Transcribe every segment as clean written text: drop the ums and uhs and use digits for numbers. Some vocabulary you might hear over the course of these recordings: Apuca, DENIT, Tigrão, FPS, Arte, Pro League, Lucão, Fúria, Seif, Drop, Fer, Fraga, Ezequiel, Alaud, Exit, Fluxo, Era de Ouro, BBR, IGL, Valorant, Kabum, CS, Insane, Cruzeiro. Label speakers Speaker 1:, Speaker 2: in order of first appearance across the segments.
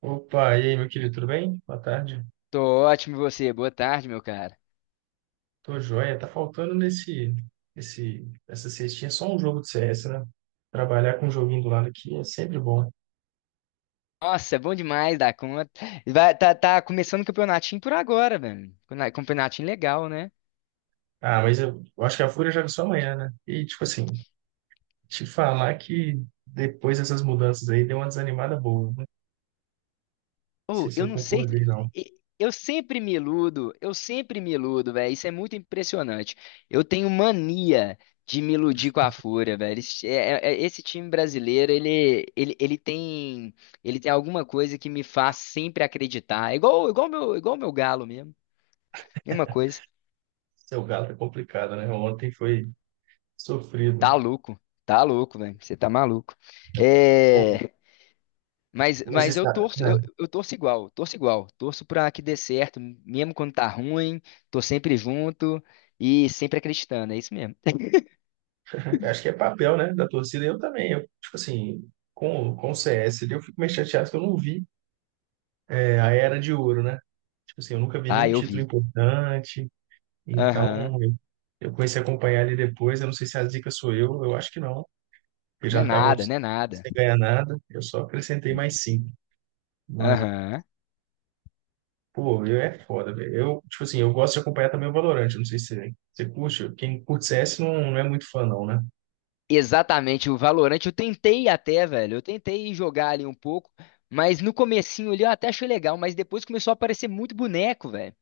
Speaker 1: Opa, e aí, meu querido, tudo bem? Boa tarde.
Speaker 2: Tô ótimo, e você? Boa tarde, meu cara.
Speaker 1: Tô joia. Tá faltando essa cestinha só um jogo de CS, né? Trabalhar com um joguinho do lado aqui é sempre bom.
Speaker 2: Nossa, é bom demais dar conta. Vai, tá começando o campeonatinho por agora, velho. Campeonatinho legal, né?
Speaker 1: Ah, mas eu acho que a Fúria joga só amanhã, né? E, tipo assim, te falar que depois dessas mudanças aí deu uma desanimada boa, né? Não sei
Speaker 2: Ou,
Speaker 1: se
Speaker 2: eu
Speaker 1: eu
Speaker 2: não sei.
Speaker 1: concordei, não.
Speaker 2: Eu sempre me iludo, eu sempre me iludo, velho. Isso é muito impressionante. Eu tenho mania de me iludir com a Fúria, velho. Esse time brasileiro, ele tem, ele tem alguma coisa que me faz sempre acreditar. É igual, igual meu galo mesmo. Mesma coisa.
Speaker 1: Seu galo é complicado, né? Ontem foi sofrido.
Speaker 2: Tá louco, velho. Você tá maluco.
Speaker 1: Bom,
Speaker 2: É, mas,
Speaker 1: mas
Speaker 2: mas
Speaker 1: isso,
Speaker 2: eu torço, eu torço igual, torço igual. Torço pra que dê certo, mesmo quando tá ruim, tô sempre junto e sempre acreditando, é isso mesmo.
Speaker 1: é, acho que é papel, né, da torcida. Eu também, eu, tipo assim, com o CS, ali, eu fico meio chateado que eu não vi a era de ouro, né? Tipo assim, eu nunca vi
Speaker 2: Ah,
Speaker 1: nenhum
Speaker 2: eu
Speaker 1: título
Speaker 2: vi.
Speaker 1: importante,
Speaker 2: Aham.
Speaker 1: então eu comecei a acompanhar ali depois. Eu não sei se a dica sou eu acho que não, porque
Speaker 2: Não é
Speaker 1: já tava
Speaker 2: nada, não é nada.
Speaker 1: sem ganhar nada, eu só acrescentei mais cinco. Mas,
Speaker 2: Aham.
Speaker 1: pô, eu é foda, velho. Eu, tipo assim, eu gosto de acompanhar também o Valorant, eu não sei se você curte, quem curte CS não, não é muito fã, não, né?
Speaker 2: Exatamente, o Valorant eu tentei até, velho. Eu tentei jogar ali um pouco, mas no comecinho ali eu até achei legal, mas depois começou a aparecer muito boneco, velho.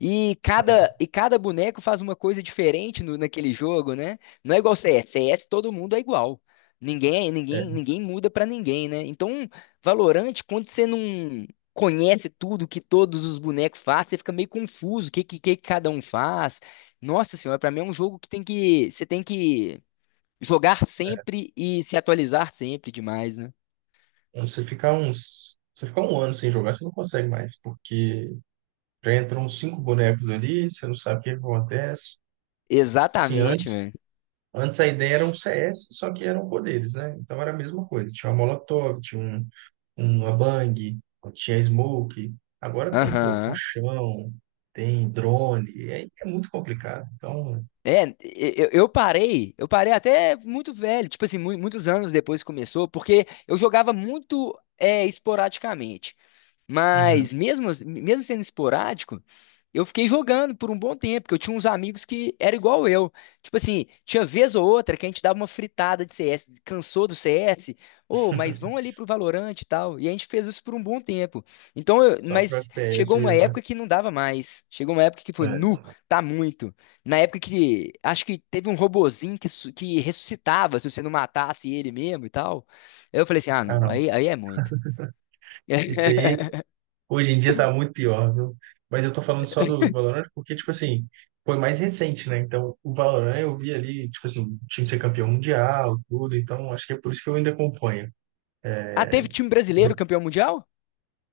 Speaker 2: E
Speaker 1: Ah, não.
Speaker 2: cada, e cada boneco faz uma coisa diferente naquele jogo, né? Não é igual CS. CS todo mundo é igual.
Speaker 1: É,
Speaker 2: Ninguém muda pra ninguém, né? Então, Valorant, quando você não conhece tudo que todos os bonecos fazem, você fica meio confuso, o que cada um faz. Nossa senhora, pra mim é um jogo você tem que jogar
Speaker 1: é,
Speaker 2: sempre e se atualizar sempre demais, né?
Speaker 1: você ficar uns. Você ficar um ano sem jogar, você não consegue mais, porque já entram uns cinco bonecos ali, você não sabe o que acontece. E, tipo assim,
Speaker 2: Exatamente,
Speaker 1: antes.
Speaker 2: velho.
Speaker 1: Antes a ideia era um CS, só que eram poderes, né? Então era a mesma coisa. Tinha uma Molotov, tinha um, uma Bang, tinha Smoke. Agora tem, pô,
Speaker 2: Aham.
Speaker 1: puxão, tem drone. É, é muito complicado. Então,
Speaker 2: É, eu parei até muito velho, tipo assim, muitos anos depois que começou, porque eu jogava muito esporadicamente.
Speaker 1: uhum.
Speaker 2: Mesmo sendo esporádico, eu fiquei jogando por um bom tempo, porque eu tinha uns amigos que era igual eu. Tipo assim, tinha vez ou outra que a gente dava uma fritada de CS, cansou do CS, ô, mas vão ali pro Valorant e tal. E a gente fez isso por um bom tempo. Então,
Speaker 1: Só pro
Speaker 2: mas
Speaker 1: FPS
Speaker 2: chegou uma
Speaker 1: mesmo, né?
Speaker 2: época que não dava mais. Chegou uma época que foi,
Speaker 1: É.
Speaker 2: tá muito. Na época que acho que teve um robozinho que ressuscitava se você não matasse ele mesmo e tal. Aí eu falei assim, ah,
Speaker 1: Ah,
Speaker 2: não,
Speaker 1: não.
Speaker 2: aí é muito.
Speaker 1: Isso aí, hoje em dia tá muito pior, viu? Mas eu tô falando só do, do Valorant porque, tipo assim, foi mais recente, né? Então, o Valorant eu vi ali, tipo assim, o time ser campeão mundial, tudo. Então, acho que é por isso que eu ainda acompanho.
Speaker 2: Ah, teve time brasileiro campeão mundial?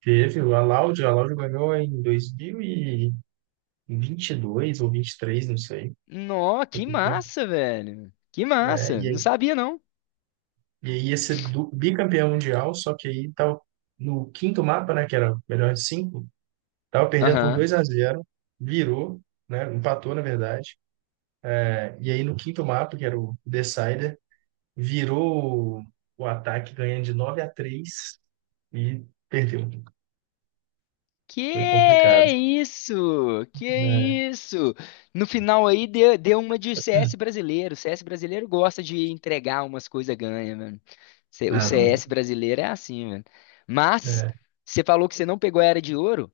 Speaker 1: Teve o Alaud ganhou em 2022 ou 23, não sei.
Speaker 2: Nó,
Speaker 1: Foi
Speaker 2: que
Speaker 1: campeão.
Speaker 2: massa, velho. Que
Speaker 1: É,
Speaker 2: massa.
Speaker 1: e,
Speaker 2: Não sabia, não.
Speaker 1: e aí ia ser bicampeão mundial, só que aí tava no quinto mapa, né, que era o melhor de cinco, tava perdendo por
Speaker 2: Aham.
Speaker 1: 2 a 0, virou, né, empatou na verdade. É, e aí no quinto mapa, que era o Decider, virou o ataque ganhando de 9 a 3 e perdeu. Foi
Speaker 2: Que
Speaker 1: complicado.
Speaker 2: isso? Que
Speaker 1: É.
Speaker 2: isso? No final aí deu, deu uma de CS brasileiro. CS brasileiro gosta de entregar umas coisas ganha, mano. O
Speaker 1: Ah, não.
Speaker 2: CS brasileiro é assim, mano. Mas
Speaker 1: É.
Speaker 2: você falou que você não pegou a Era de Ouro.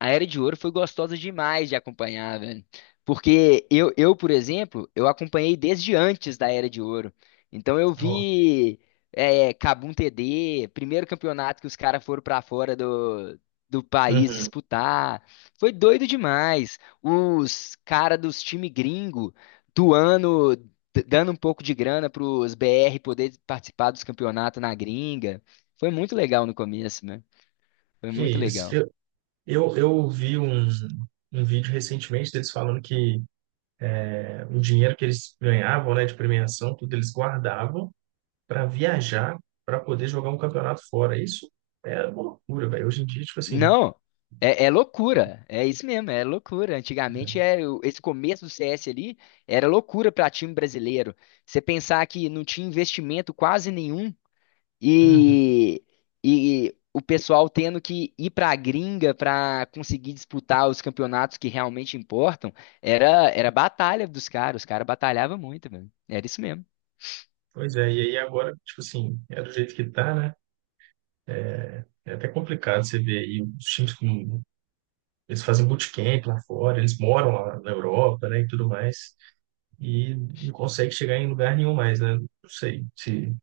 Speaker 2: A Era de Ouro foi gostosa demais de acompanhar, velho. Porque por exemplo, eu acompanhei desde antes da Era de Ouro. Então eu
Speaker 1: Ó.
Speaker 2: vi Kabum TD, primeiro campeonato que os caras foram pra fora do país
Speaker 1: Uhum.
Speaker 2: disputar. Foi doido demais. Os cara dos time gringo doando, dando um pouco de grana pros BR poder participar dos campeonatos na gringa. Foi muito legal no começo, né? Foi
Speaker 1: Que
Speaker 2: muito
Speaker 1: isso.
Speaker 2: legal.
Speaker 1: Eu vi um, um vídeo recentemente deles falando que é, o dinheiro que eles ganhavam, né, de premiação, tudo eles guardavam para viajar, para poder jogar um campeonato fora. Isso é uma loucura, velho. Hoje em dia, tipo assim,
Speaker 2: Não, é loucura. É isso mesmo, é loucura. Antigamente, esse começo do CS ali era loucura para time brasileiro. Você pensar que não tinha investimento quase nenhum
Speaker 1: uhum.
Speaker 2: e, e o pessoal tendo que ir para a gringa para conseguir disputar os campeonatos que realmente importam, era batalha dos caras, os caras batalhavam muito, velho. Era isso mesmo.
Speaker 1: Pois é, e aí agora, tipo assim, é do jeito que tá, né? É até complicado você ver aí os times com. Eles fazem bootcamp lá fora, eles moram lá na Europa, né, e tudo mais, e não consegue chegar em lugar nenhum mais, né? Não sei se,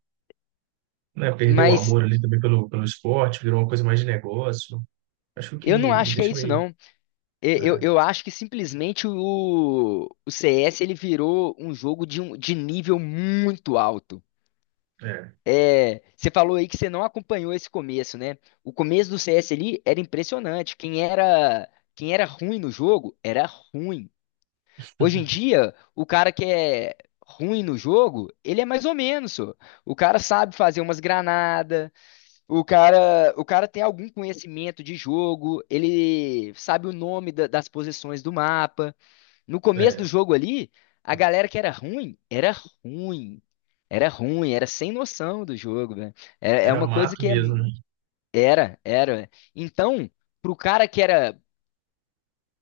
Speaker 1: né, perdeu o
Speaker 2: Mas
Speaker 1: amor ali também pelo, pelo esporte, virou uma coisa mais de negócio. Acho que o que
Speaker 2: eu não
Speaker 1: me
Speaker 2: acho que é
Speaker 1: deixa
Speaker 2: isso,
Speaker 1: meio.
Speaker 2: não. Eu, eu,
Speaker 1: Né,
Speaker 2: eu acho que simplesmente o CS ele virou um jogo de nível muito alto.
Speaker 1: é,
Speaker 2: É, você falou aí que você não acompanhou esse começo, né? O começo do CS ali era impressionante. Quem era ruim no jogo era ruim. Hoje em dia, o cara que é ruim no jogo, ele é mais ou menos, só. O cara sabe fazer umas granadas, o cara tem algum conhecimento de jogo, ele sabe o nome das posições do mapa. No começo
Speaker 1: é,
Speaker 2: do jogo ali, a galera que era ruim, era ruim. Era ruim, era sem noção do jogo, velho. É, é
Speaker 1: era
Speaker 2: uma coisa
Speaker 1: mato
Speaker 2: que é,
Speaker 1: mesmo, né?
Speaker 2: era, né? Então, pro cara que era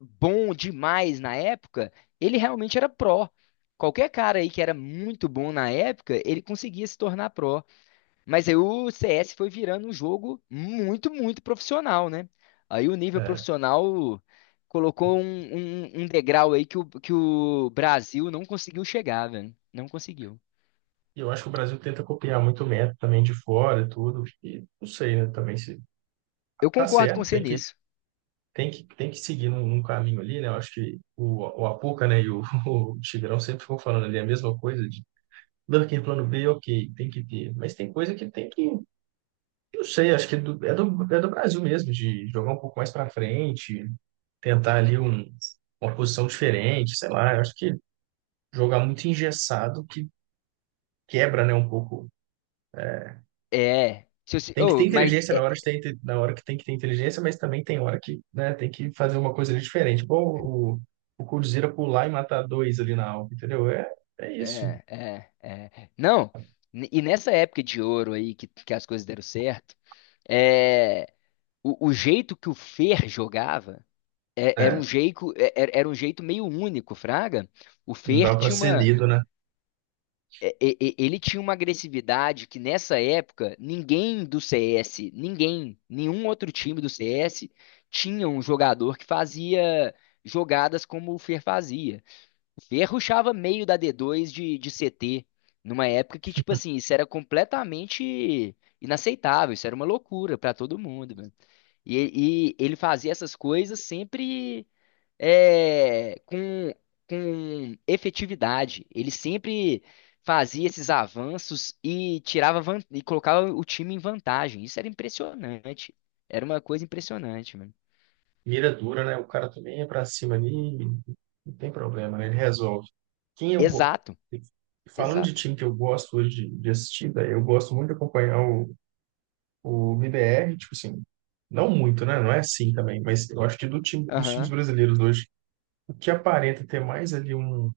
Speaker 2: bom demais na época, ele realmente era pró. Qualquer cara aí que era muito bom na época, ele conseguia se tornar pró. Mas aí o CS foi virando um jogo muito, muito profissional, né? Aí o nível
Speaker 1: É.
Speaker 2: profissional colocou um degrau aí que o Brasil não conseguiu chegar, velho. Não conseguiu.
Speaker 1: E eu acho que o Brasil tenta copiar muito o método também de fora e tudo. E não sei, né? Também se
Speaker 2: Eu
Speaker 1: tá
Speaker 2: concordo com
Speaker 1: certo,
Speaker 2: você nisso.
Speaker 1: tem que seguir num, num caminho ali, né? Eu acho que o Apuca, né, e o, o Tigrão sempre ficam falando ali a mesma coisa de não, que plano B, ok, tem que ter. Mas tem coisa que tem que. Eu não sei, acho que é é do Brasil mesmo, de jogar um pouco mais para frente, tentar ali um, uma posição diferente, sei lá. Eu acho que jogar muito engessado que quebra, né, um pouco.
Speaker 2: É. Se eu, se-
Speaker 1: Tem que ter
Speaker 2: ô, mas
Speaker 1: inteligência na
Speaker 2: é,
Speaker 1: hora de ter, na hora que tem que ter inteligência, mas também tem hora que, né, tem que fazer uma coisa ali diferente. Pô, o Cruzeiro pular e matar dois ali na alta, entendeu? É, é isso.
Speaker 2: Não, e nessa época de ouro aí que as coisas deram certo, é, o jeito que o Fer jogava era um
Speaker 1: É,
Speaker 2: jeito, era um jeito meio único, Fraga. O
Speaker 1: não dá
Speaker 2: Fer
Speaker 1: para
Speaker 2: tinha
Speaker 1: ser
Speaker 2: uma,
Speaker 1: lido, né?
Speaker 2: ele tinha uma agressividade que nessa época ninguém do CS, ninguém, nenhum outro time do CS tinha um jogador que fazia jogadas como o Fer fazia. Ele rushava meio da D2 de CT, numa época que, tipo assim, isso era completamente inaceitável, isso era uma loucura pra todo mundo, mano. E ele fazia essas coisas sempre é, com, com efetividade. Ele sempre fazia esses avanços e tirava e colocava o time em vantagem. Isso era impressionante. Era uma coisa impressionante, mano.
Speaker 1: Mira dura, né? O cara também é para cima ali, não tem problema, né? Ele resolve. Quem eu go-
Speaker 2: Exato,
Speaker 1: Falando de
Speaker 2: exato.
Speaker 1: time que eu gosto hoje de assistir, daí eu gosto muito de acompanhar o BBR, tipo assim, não muito, né? Não é assim também, mas eu acho que do time, dos times
Speaker 2: Aham,
Speaker 1: brasileiros hoje, o que aparenta ter mais ali um,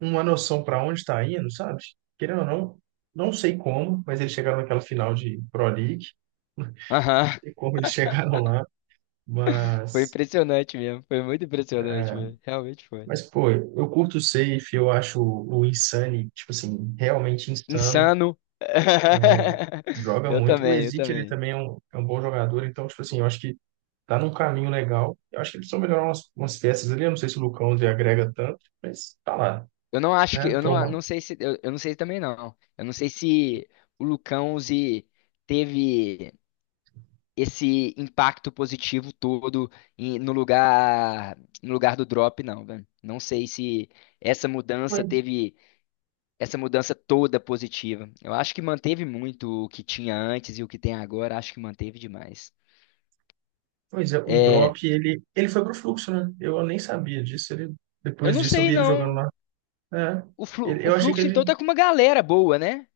Speaker 1: uma noção para onde está indo, sabe? Querendo ou não, não sei como, mas eles chegaram naquela final de Pro League, não
Speaker 2: aham.
Speaker 1: sei como eles chegaram lá,
Speaker 2: Foi
Speaker 1: mas,
Speaker 2: impressionante mesmo. Foi muito impressionante, velho. Realmente foi.
Speaker 1: mas pô, eu curto o Seif, eu acho o Insane, tipo assim, realmente insano,
Speaker 2: Insano.
Speaker 1: né? Joga
Speaker 2: Eu
Speaker 1: muito. O
Speaker 2: também, eu
Speaker 1: Ezequiel, ele
Speaker 2: também.
Speaker 1: também é um bom jogador, então, tipo assim, eu acho que tá num caminho legal. Eu acho que eles precisam melhorar umas, umas peças ali. Eu não sei se o Lucão ele agrega tanto, mas tá lá,
Speaker 2: Eu não acho que.
Speaker 1: né?
Speaker 2: Eu não,
Speaker 1: Toma.
Speaker 2: não sei se. Eu não sei também, não. Eu não sei se o Lucão se teve esse impacto positivo todo no lugar, no lugar do drop, não, velho. Não sei se essa mudança
Speaker 1: Pois,
Speaker 2: teve essa mudança toda positiva. Eu acho que manteve muito o que tinha antes e o que tem agora. Acho que manteve demais.
Speaker 1: pois é, o Drop,
Speaker 2: É,
Speaker 1: ele foi pro fluxo, né? Eu nem sabia disso. Ele,
Speaker 2: Eu
Speaker 1: depois
Speaker 2: não
Speaker 1: disso eu
Speaker 2: sei,
Speaker 1: vi ele jogando
Speaker 2: não.
Speaker 1: lá. É,
Speaker 2: O
Speaker 1: eu achei que
Speaker 2: Fluxo, então,
Speaker 1: ele.
Speaker 2: tá com uma galera boa, né?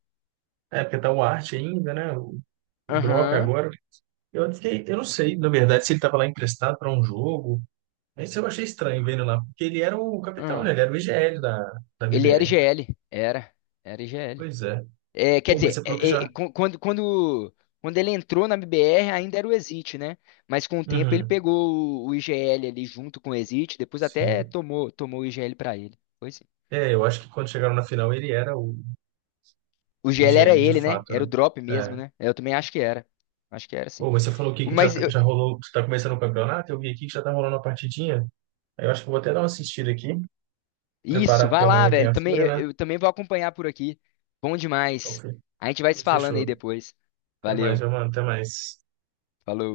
Speaker 1: É, porque tá o Arte ainda, né? O Drop
Speaker 2: Aham.
Speaker 1: agora. Eu fiquei, eu não sei, na verdade, se ele tava lá emprestado para um jogo. Mas eu achei estranho vendo lá, porque ele era o capitão, né?
Speaker 2: Aham.
Speaker 1: Ele era o IGL da, da
Speaker 2: Ele era
Speaker 1: BBR. Então,
Speaker 2: IGL. Era. Era IGL.
Speaker 1: pois é.
Speaker 2: É, quer
Speaker 1: Pô, mas
Speaker 2: dizer,
Speaker 1: você falou que já.
Speaker 2: quando ele entrou na BBR, ainda era o Exit, né? Mas com o tempo ele
Speaker 1: Uhum,
Speaker 2: pegou o IGL ali junto com o Exit, depois até
Speaker 1: sim.
Speaker 2: tomou, tomou o IGL pra ele. Foi sim.
Speaker 1: É, eu acho que quando chegaram na final ele era
Speaker 2: O
Speaker 1: o
Speaker 2: IGL era
Speaker 1: IGL de
Speaker 2: ele, né?
Speaker 1: fato, né?
Speaker 2: Era o drop mesmo,
Speaker 1: É.
Speaker 2: né? Eu também acho que era. Acho que era,
Speaker 1: Ô,
Speaker 2: sim.
Speaker 1: mas você falou aqui que já,
Speaker 2: Mas
Speaker 1: já rolou, que tá começando o campeonato, eu vi aqui que já tá rolando uma partidinha. Aí eu acho que eu vou até dar uma assistida aqui, preparar
Speaker 2: Isso,
Speaker 1: porque
Speaker 2: vai lá,
Speaker 1: amanhã tem
Speaker 2: velho.
Speaker 1: a
Speaker 2: Também,
Speaker 1: Fúria,
Speaker 2: eu,
Speaker 1: né?
Speaker 2: eu também vou acompanhar por aqui. Bom
Speaker 1: Então,
Speaker 2: demais.
Speaker 1: fe-
Speaker 2: A gente vai se
Speaker 1: então
Speaker 2: falando aí
Speaker 1: fechou.
Speaker 2: depois.
Speaker 1: Até mais,
Speaker 2: Valeu,
Speaker 1: meu mano, até mais.
Speaker 2: falou.